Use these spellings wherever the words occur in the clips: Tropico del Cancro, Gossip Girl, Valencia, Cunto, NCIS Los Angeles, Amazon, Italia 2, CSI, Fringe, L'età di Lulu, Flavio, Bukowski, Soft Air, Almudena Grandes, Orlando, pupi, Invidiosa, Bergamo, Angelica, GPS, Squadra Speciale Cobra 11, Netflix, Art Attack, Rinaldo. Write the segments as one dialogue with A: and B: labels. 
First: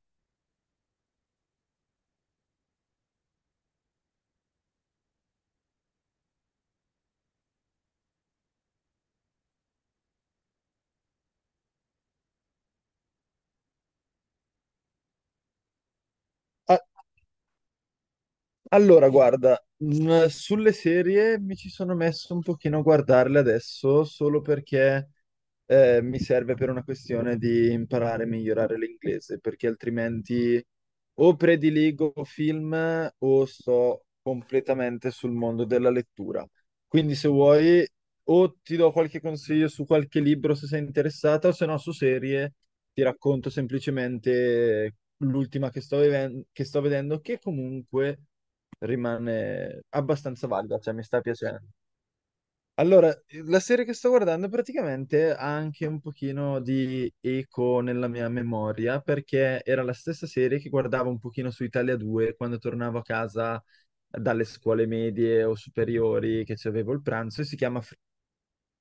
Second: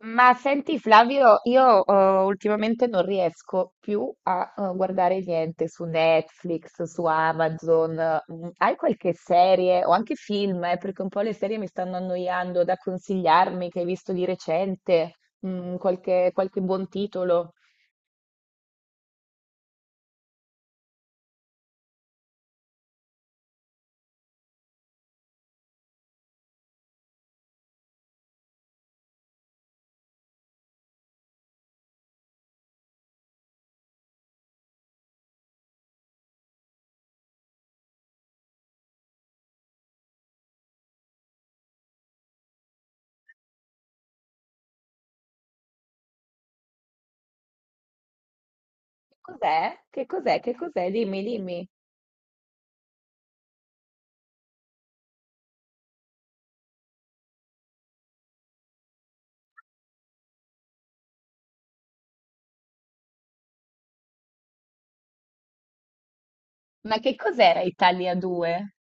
A: Ma senti Flavio, io ultimamente non riesco più a guardare niente su Netflix, su Amazon. Mm, hai qualche serie o anche film? Perché un po' le serie mi stanno annoiando, da consigliarmi che hai visto di recente, mm, qualche
B: eh,
A: buon titolo.
B: allora, guarda, sulle serie mi ci sono messo un pochino a guardarle adesso solo perché mi serve per una questione di imparare e migliorare l'inglese, perché altrimenti o prediligo film o sto completamente sul mondo della lettura. Quindi se vuoi o ti do qualche consiglio su qualche libro se sei interessata, o se no su serie ti racconto semplicemente l'ultima che sto vedendo, che comunque
A: Che cos'è?
B: rimane
A: Che cos'è?
B: abbastanza
A: Che
B: valida,
A: cos'è?
B: cioè mi sta
A: Dimmi,
B: piacendo.
A: dimmi.
B: Allora, la serie che sto guardando praticamente ha anche un pochino di eco nella mia memoria, perché era la stessa serie che guardavo un pochino su Italia 2 quando tornavo a casa dalle scuole medie o superiori che ci avevo
A: Ma
B: il
A: che
B: pranzo, e si
A: cos'era
B: chiama
A: Italia 2?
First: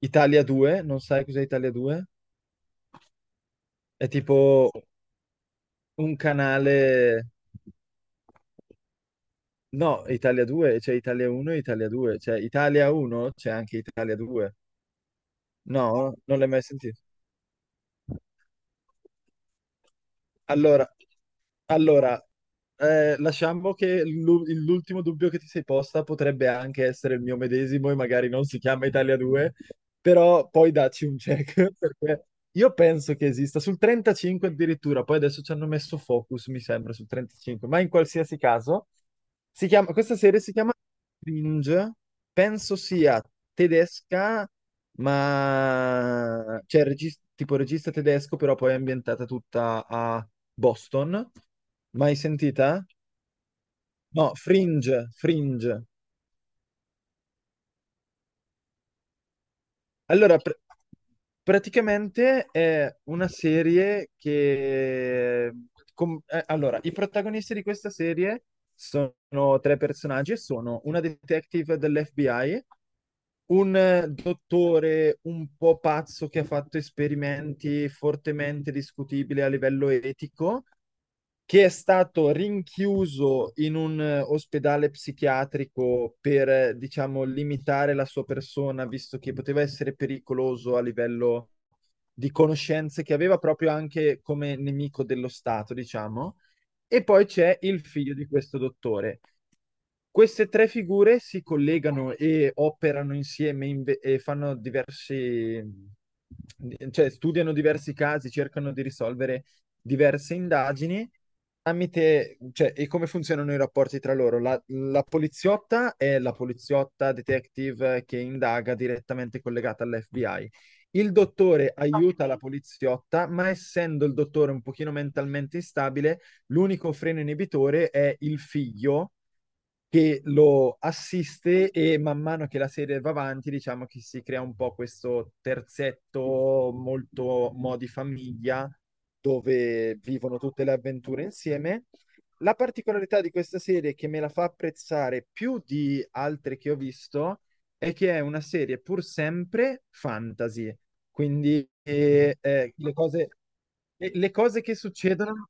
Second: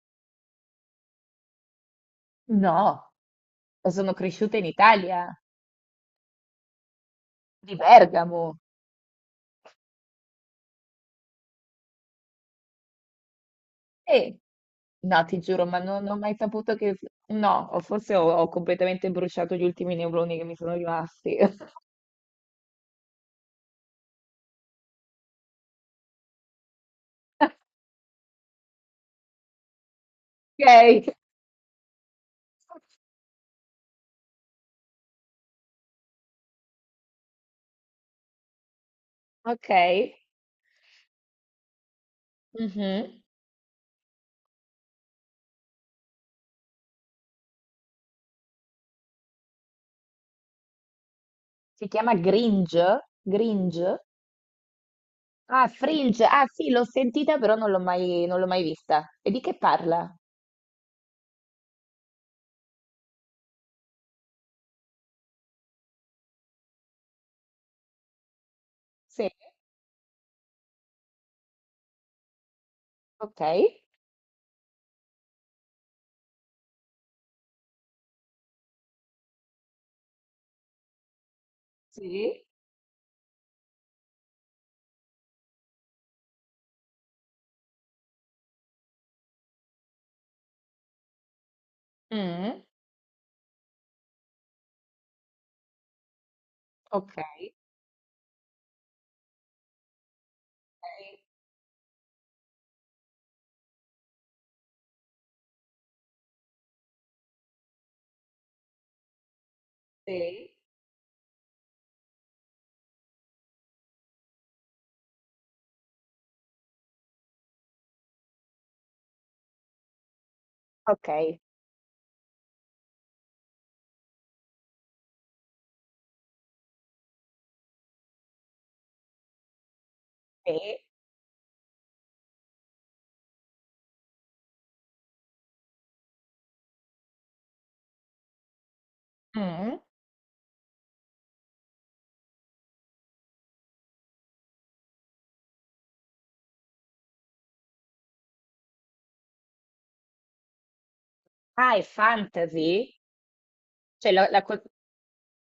B: Italia 2, non sai cos'è Italia 2?
A: No,
B: È
A: sono cresciuta in
B: tipo
A: Italia,
B: un canale.
A: di Bergamo.
B: No, Italia 2, c'è Italia 1 e Italia 2, cioè Italia 1 c'è anche Italia 2.
A: No, ti giuro, ma non
B: No,
A: ho mai
B: non l'hai mai
A: saputo che...
B: sentito.
A: No, o forse ho completamente bruciato gli ultimi neuroni che mi sono
B: Allora,
A: rimasti.
B: allora, lasciamo che l'ultimo dubbio che ti sei posta potrebbe anche essere il mio medesimo e magari non si chiama Italia 2, però poi dacci
A: Ok,
B: un check, perché io penso che esista sul 35 addirittura, poi adesso ci hanno messo Focus, mi sembra, sul 35, ma in qualsiasi caso. Si
A: ok.
B: chiama, questa serie si chiama Cringe, penso
A: Mhm.
B: sia tedesca, ma cioè tipo regista tedesco, però poi è ambientata tutta a Boston.
A: Si chiama
B: Mai sentita?
A: Gringe? Gringe?
B: No, Fringe,
A: Ah,
B: Fringe.
A: Fringe. Ah, sì, l'ho sentita, però non l'ho mai vista. E di che parla?
B: Allora, praticamente è una serie che. Allora, i protagonisti di questa serie sono
A: Sì.
B: tre personaggi e sono una detective dell'FBI,
A: Ok.
B: un dottore un po' pazzo che ha fatto esperimenti fortemente discutibili a livello etico che è stato
A: Sì.
B: rinchiuso in un ospedale psichiatrico per, diciamo, limitare la sua persona, visto che poteva essere pericoloso a livello di
A: Mm.
B: conoscenze che aveva proprio anche come nemico dello Stato, diciamo. E
A: Ok.
B: poi c'è il figlio di questo dottore. Queste tre figure
A: Sì.
B: si collegano e operano insieme e fanno diversi, cioè studiano diversi casi, cercano di risolvere diverse
A: Sì.
B: indagini tramite, cioè, e come funzionano i rapporti tra loro? La poliziotta è la poliziotta detective che indaga direttamente collegata all'FBI.
A: Ok.
B: Il dottore aiuta la, ok, poliziotta, ma essendo il dottore un pochino mentalmente instabile, l'unico freno inibitore è il figlio che
A: Sì.
B: lo assiste e man mano che la serie va avanti, diciamo che si crea un po' questo terzetto molto modi famiglia
A: Mm.
B: dove vivono tutte le avventure insieme. La particolarità di questa serie che me la fa apprezzare più di altre che ho visto è che è una serie pur sempre fantasy, quindi
A: Ah, è
B: le
A: fantasy?
B: cose, le
A: Cioè,
B: le cose
A: co-
B: che succedono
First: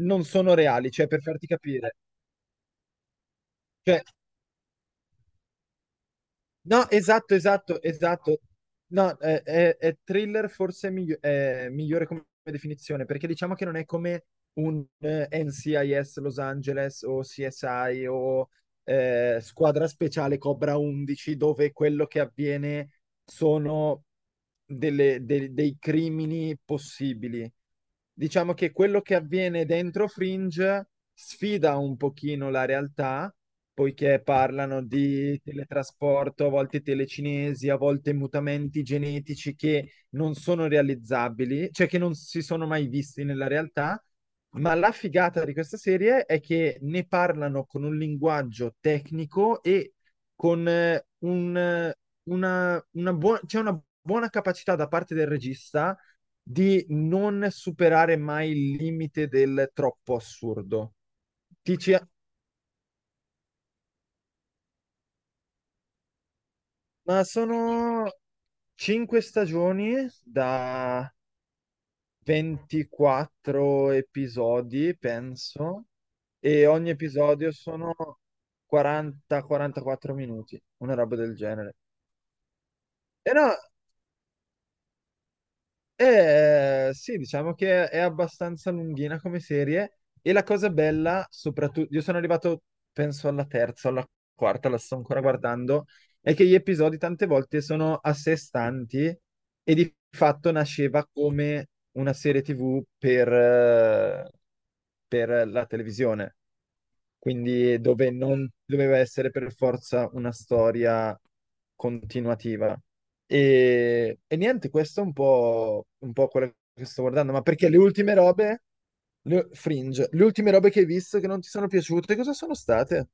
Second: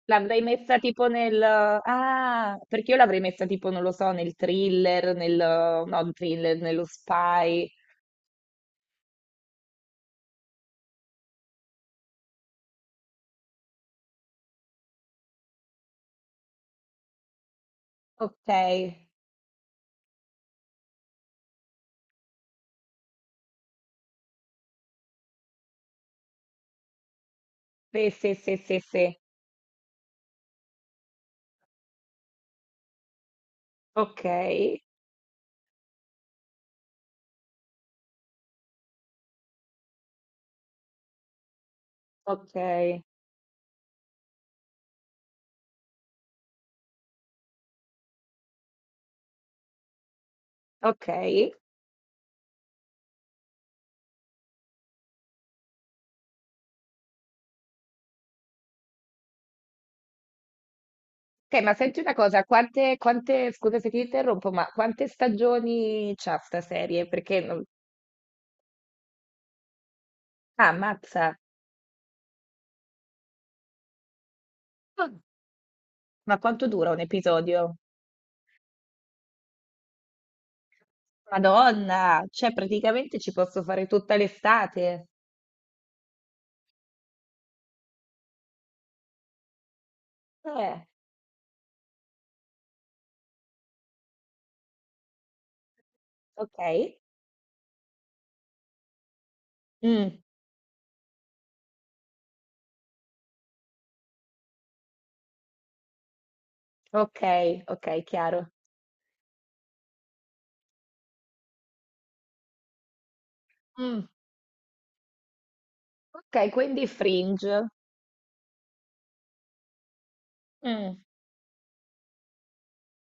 B: non
A: L'avrei
B: sono
A: messa
B: reali,
A: tipo
B: cioè per
A: nel...
B: farti capire.
A: Ah, perché io l'avrei messa tipo, non lo
B: Cioè,
A: so, nel thriller, nel... no, il thriller, nello
B: no, esatto,
A: spy.
B: esatto, esatto. No, è thriller forse è migliore come definizione, perché diciamo che non è come un NCIS Los Angeles o CSI
A: Ok.
B: o squadra speciale Cobra 11, dove quello che avviene sono dei crimini possibili.
A: Sì, sì,
B: Diciamo
A: sì,
B: che
A: sì,
B: quello
A: sì.
B: che avviene dentro Fringe sfida un pochino la realtà, poiché
A: Ok,
B: parlano di teletrasporto, a volte telecinesi, a volte mutamenti genetici che non sono realizzabili, cioè che non si
A: ok,
B: sono mai visti nella realtà, ma la figata di questa serie è che ne parlano con un linguaggio tecnico e con
A: ok.
B: un, una buona, c'è una buona capacità da parte del regista di non superare mai il limite del troppo assurdo.
A: Ok, ma
B: Dici:
A: senti
B: "Ah,
A: una cosa, scusa se ti interrompo, ma quante stagioni c'ha sta serie?
B: ma
A: Perché... non-
B: sono cinque stagioni
A: Ah,
B: da
A: ammazza.
B: 24 episodi,
A: Ah,
B: penso,
A: ma
B: e
A: quanto
B: ogni
A: dura un
B: episodio
A: episodio?
B: sono 40-44 minuti, una roba del genere."
A: Madonna, cioè praticamente ci
B: E no,
A: posso fare tutta l'estate.
B: sì, diciamo che è abbastanza lunghina come serie. E la cosa
A: Eh,
B: bella, soprattutto, io sono arrivato, penso, alla terza, alla quarta, la sto ancora guardando, è che gli
A: ok.
B: episodi tante volte sono a sé stanti e di
A: Mm.
B: fatto nasceva come una serie TV per, per la televisione,
A: Ok,
B: quindi
A: ok,
B: dove
A: chiaro.
B: non doveva essere per forza una storia continuativa.
A: Mm,
B: E niente, questo è un po',
A: ok,
B: quello che
A: quindi
B: sto guardando, ma
A: Fringe.
B: perché le ultime robe, Fringe, le ultime robe che hai
A: Mm.
B: visto che non ti sono piaciute, cosa sono state?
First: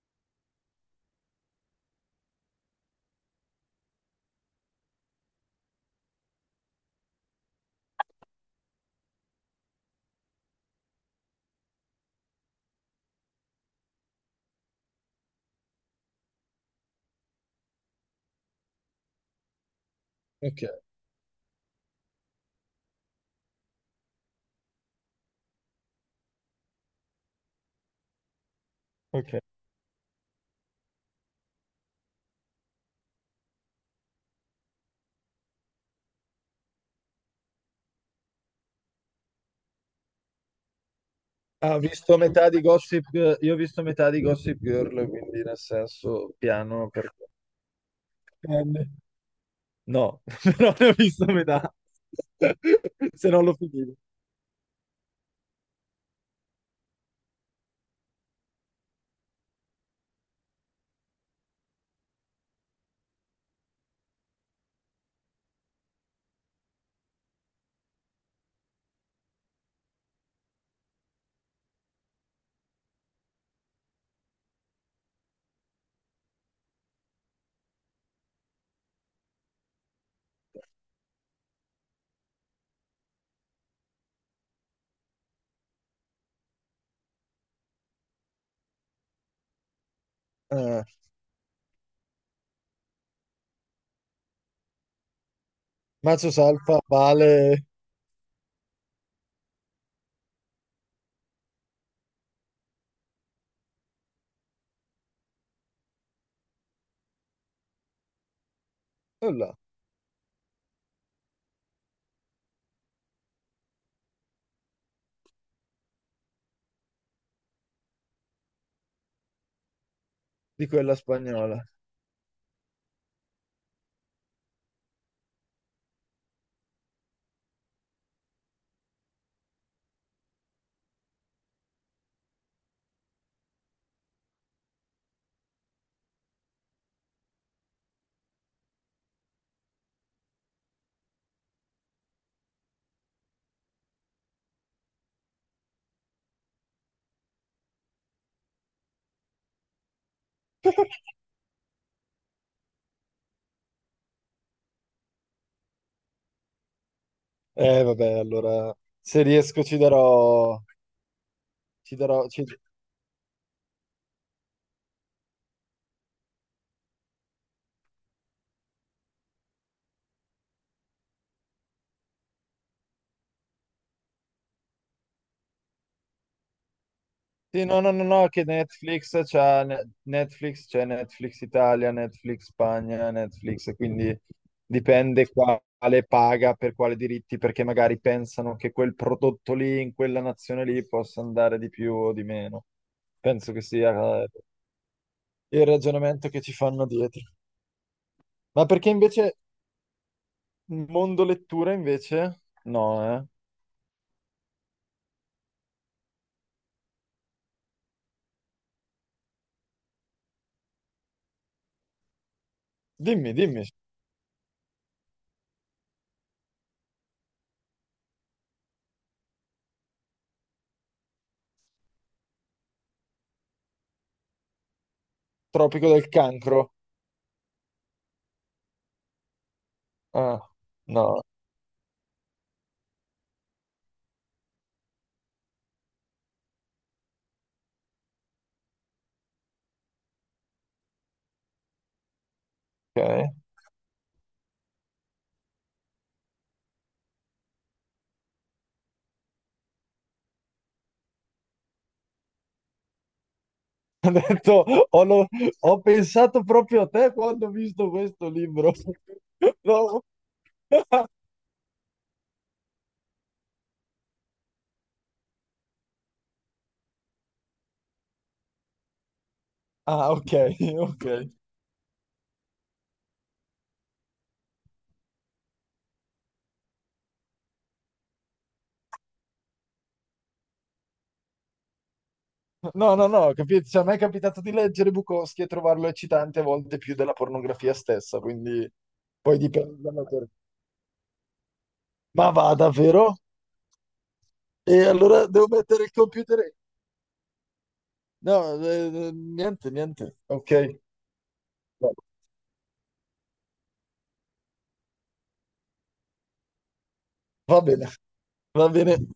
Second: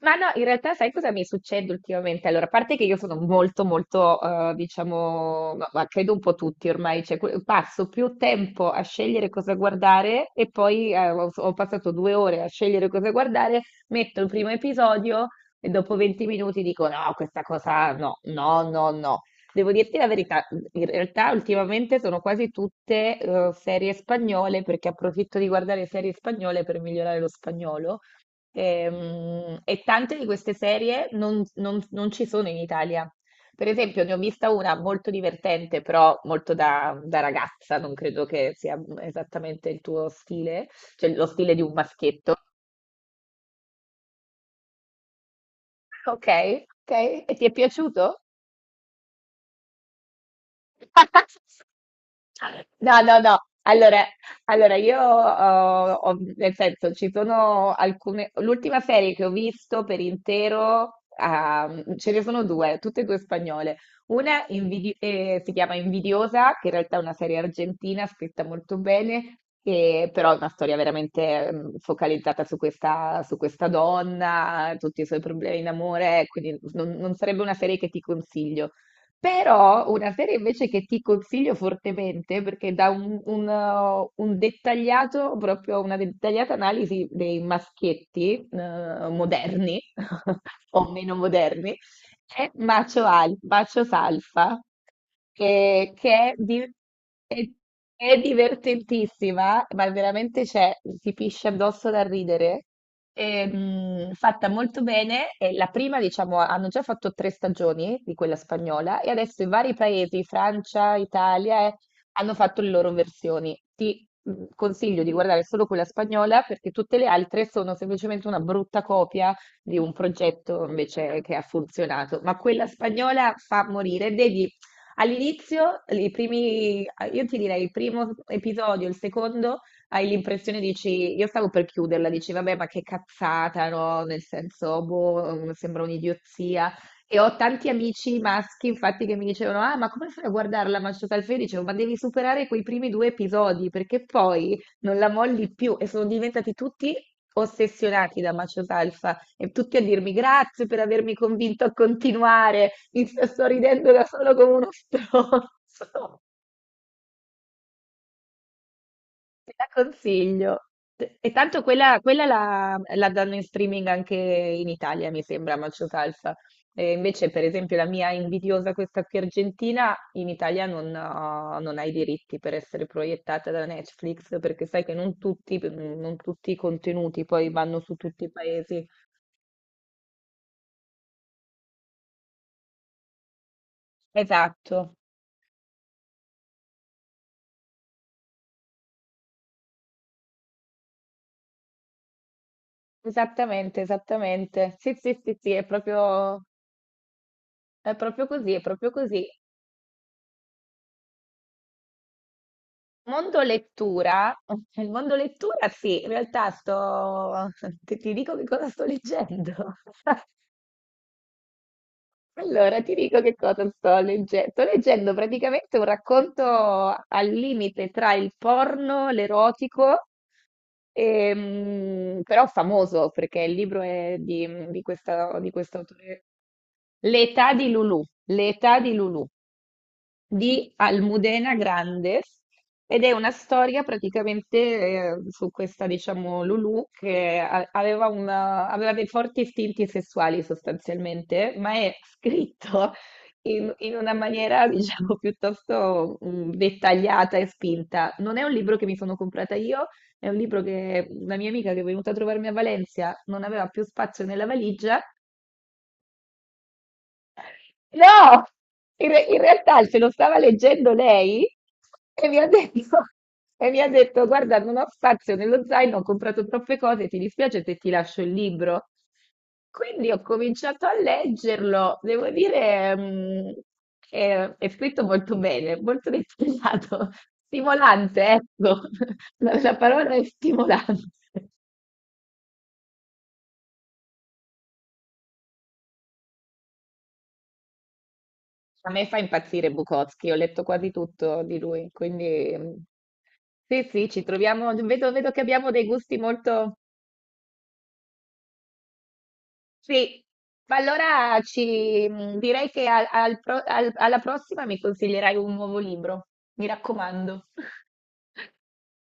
A: Ma no, in realtà sai cosa mi succede ultimamente? Allora, a parte che io sono molto, molto, diciamo, ma credo un po' tutti ormai, cioè, que- passo più tempo a scegliere cosa guardare e poi ho passato due ore a scegliere cosa guardare, metto il primo episodio e dopo 20 minuti dico no, questa cosa no, no, no, no. Devo dirti la verità,
B: Ok,
A: in realtà ultimamente sono quasi tutte serie spagnole perché approfitto di guardare serie spagnole per migliorare lo spagnolo.
B: ok.
A: E, tante di queste serie non ci sono in Italia. Per esempio, ne ho vista una molto divertente, però molto da, da ragazza, non credo che sia esattamente il tuo stile, cioè lo stile di un
B: Ah, ho visto
A: maschietto.
B: metà di Gossip, Girl- io ho visto metà di Gossip Girl, quindi nel
A: Ok,
B: senso piano
A: ok,
B: perché.
A: e ti è piaciuto?
B: No, però ne ho visto metà.
A: No, no,
B: Se
A: no.
B: non l'ho finito.
A: Allora, allora nel senso, ci sono alcune. L'ultima serie che ho visto per intero, ah, ce ne sono due, tutte e due spagnole. Una invidi- si chiama Invidiosa, che in realtà è una serie argentina scritta molto bene, e però è una storia veramente mm, focalizzata su su questa donna, tutti i suoi problemi in amore, quindi non sarebbe una serie che ti consiglio. Però una serie invece che ti consiglio fortemente, perché dà un dettagliato, proprio una dettagliata analisi dei maschietti moderni
B: eh,
A: o meno moderni, è bacio, al- bacio salsa, che è,
B: Mazzos
A: di-
B: Alfa
A: è-
B: vale
A: è divertentissima, ma veramente c'è, si pisce addosso da ridere. E, fatta molto bene, e la prima, diciamo, hanno già fatto tre stagioni di quella spagnola e adesso i
B: nulla
A: vari paesi, Francia, Italia, hanno fatto le loro versioni. Ti consiglio di guardare solo quella spagnola perché tutte le altre sono semplicemente una brutta copia di un progetto
B: di quella
A: invece che ha
B: spagnola.
A: funzionato, ma quella spagnola fa morire. Vedi, all'inizio, i primi, io ti direi il primo episodio, il secondo, hai l'impressione, dici, io stavo per chiuderla, dici, vabbè, ma che cazzata, no? Nel senso, boh, mm, sembra un'idiozia. E ho tanti amici maschi, infatti, che mi dicevano: ah, ma come fai a guardarla Manchester al Fede? Dicevo, ma devi superare quei primi due episodi perché poi non la molli più. E sono diventati tutti ossessionati da Macio e tutti a dirmi grazie per avermi convinto a continuare, mi sto ridendo da solo come uno stronzo,
B: Vabbè, allora se
A: te
B: riesco
A: la
B: ci darò,
A: consiglio. E tanto
B: ci
A: quella, quella
B: darò, ci-
A: la, la danno in streaming anche in Italia, mi sembra, Macho Salsa. E invece, per esempio, la mia invidiosa, questa qui argentina, in Italia non, ha- non ha i diritti per essere proiettata da Netflix, perché sai che non tutti i contenuti poi
B: Sì,
A: vanno
B: no, no,
A: su
B: no,
A: tutti
B: no,
A: i
B: che
A: paesi.
B: Netflix c'ha Netflix, c'è Netflix Italia, Netflix Spagna, Netflix, quindi
A: Esatto.
B: dipende quale paga per quale diritti, perché magari pensano che quel prodotto lì, in quella nazione lì, possa andare di più o di meno. Penso che
A: Esattamente,
B: sia eh,
A: esattamente. Sì, sì, sì, sì,
B: il ragionamento che ci fanno dietro.
A: è proprio così, è
B: Ma
A: proprio
B: perché
A: così.
B: invece Mondo lettura invece? No, eh.
A: Mondo lettura, il mondo lettura sì, in realtà sto, ti dico che cosa sto leggendo. Allora, ti dico che
B: Dimmi, dimmi.
A: cosa sto leggendo. Sto leggendo praticamente un racconto al limite tra il porno, l'erotico, però famoso perché il libro è di questa- di questo
B: Tropico del
A: autore.
B: cancro.
A: L'età di Lulu. L'età di Lulu
B: Ah,
A: di
B: no,
A: Almudena Grandes ed è una storia praticamente su questa, diciamo, Lulu che a- aveva, una- aveva dei forti istinti sessuali sostanzialmente, ma è scritto
B: ok.
A: in, in una maniera, diciamo, piuttosto mm, dettagliata e spinta. Non è un libro che mi sono comprata io, è un libro che una mia amica che è venuta a trovarmi a Valencia non aveva più
B: Ho
A: spazio nella
B: detto,
A: valigia.
B: ho, lo- ho pensato proprio a te quando ho visto questo
A: No,
B: libro.
A: in re- in realtà se
B: No.
A: lo stava leggendo lei e mi ha detto, e mi ha detto, guarda, non ho spazio nello zaino, ho comprato troppe cose, ti dispiace se ti lascio il libro? Quindi
B: Ah,
A: ho
B: ok,
A: cominciato a
B: ok.
A: leggerlo, devo dire, mm, è scritto molto bene, molto dettagliato, stimolante, ecco, la parola è stimolante.
B: No, no, no, capito. Cioè, a me è capitato di leggere Bukowski e trovarlo eccitante a volte più della pornografia stessa, quindi
A: A me fa
B: poi
A: impazzire
B: dipende dall'autore.
A: Bukowski, ho letto quasi tutto di lui,
B: Ma va,
A: quindi mm,
B: davvero?
A: sì, sì, ci troviamo,
B: E
A: vedo,
B: allora
A: vedo che
B: devo
A: abbiamo
B: mettere
A: dei
B: il
A: gusti
B: computer?
A: molto...
B: No, niente, niente.
A: Sì,
B: Ok.
A: ma allora
B: Va
A: ci, mm, direi che al- al pro- al- alla prossima mi consiglierai un nuovo libro, mi raccomando.
B: bene, va bene.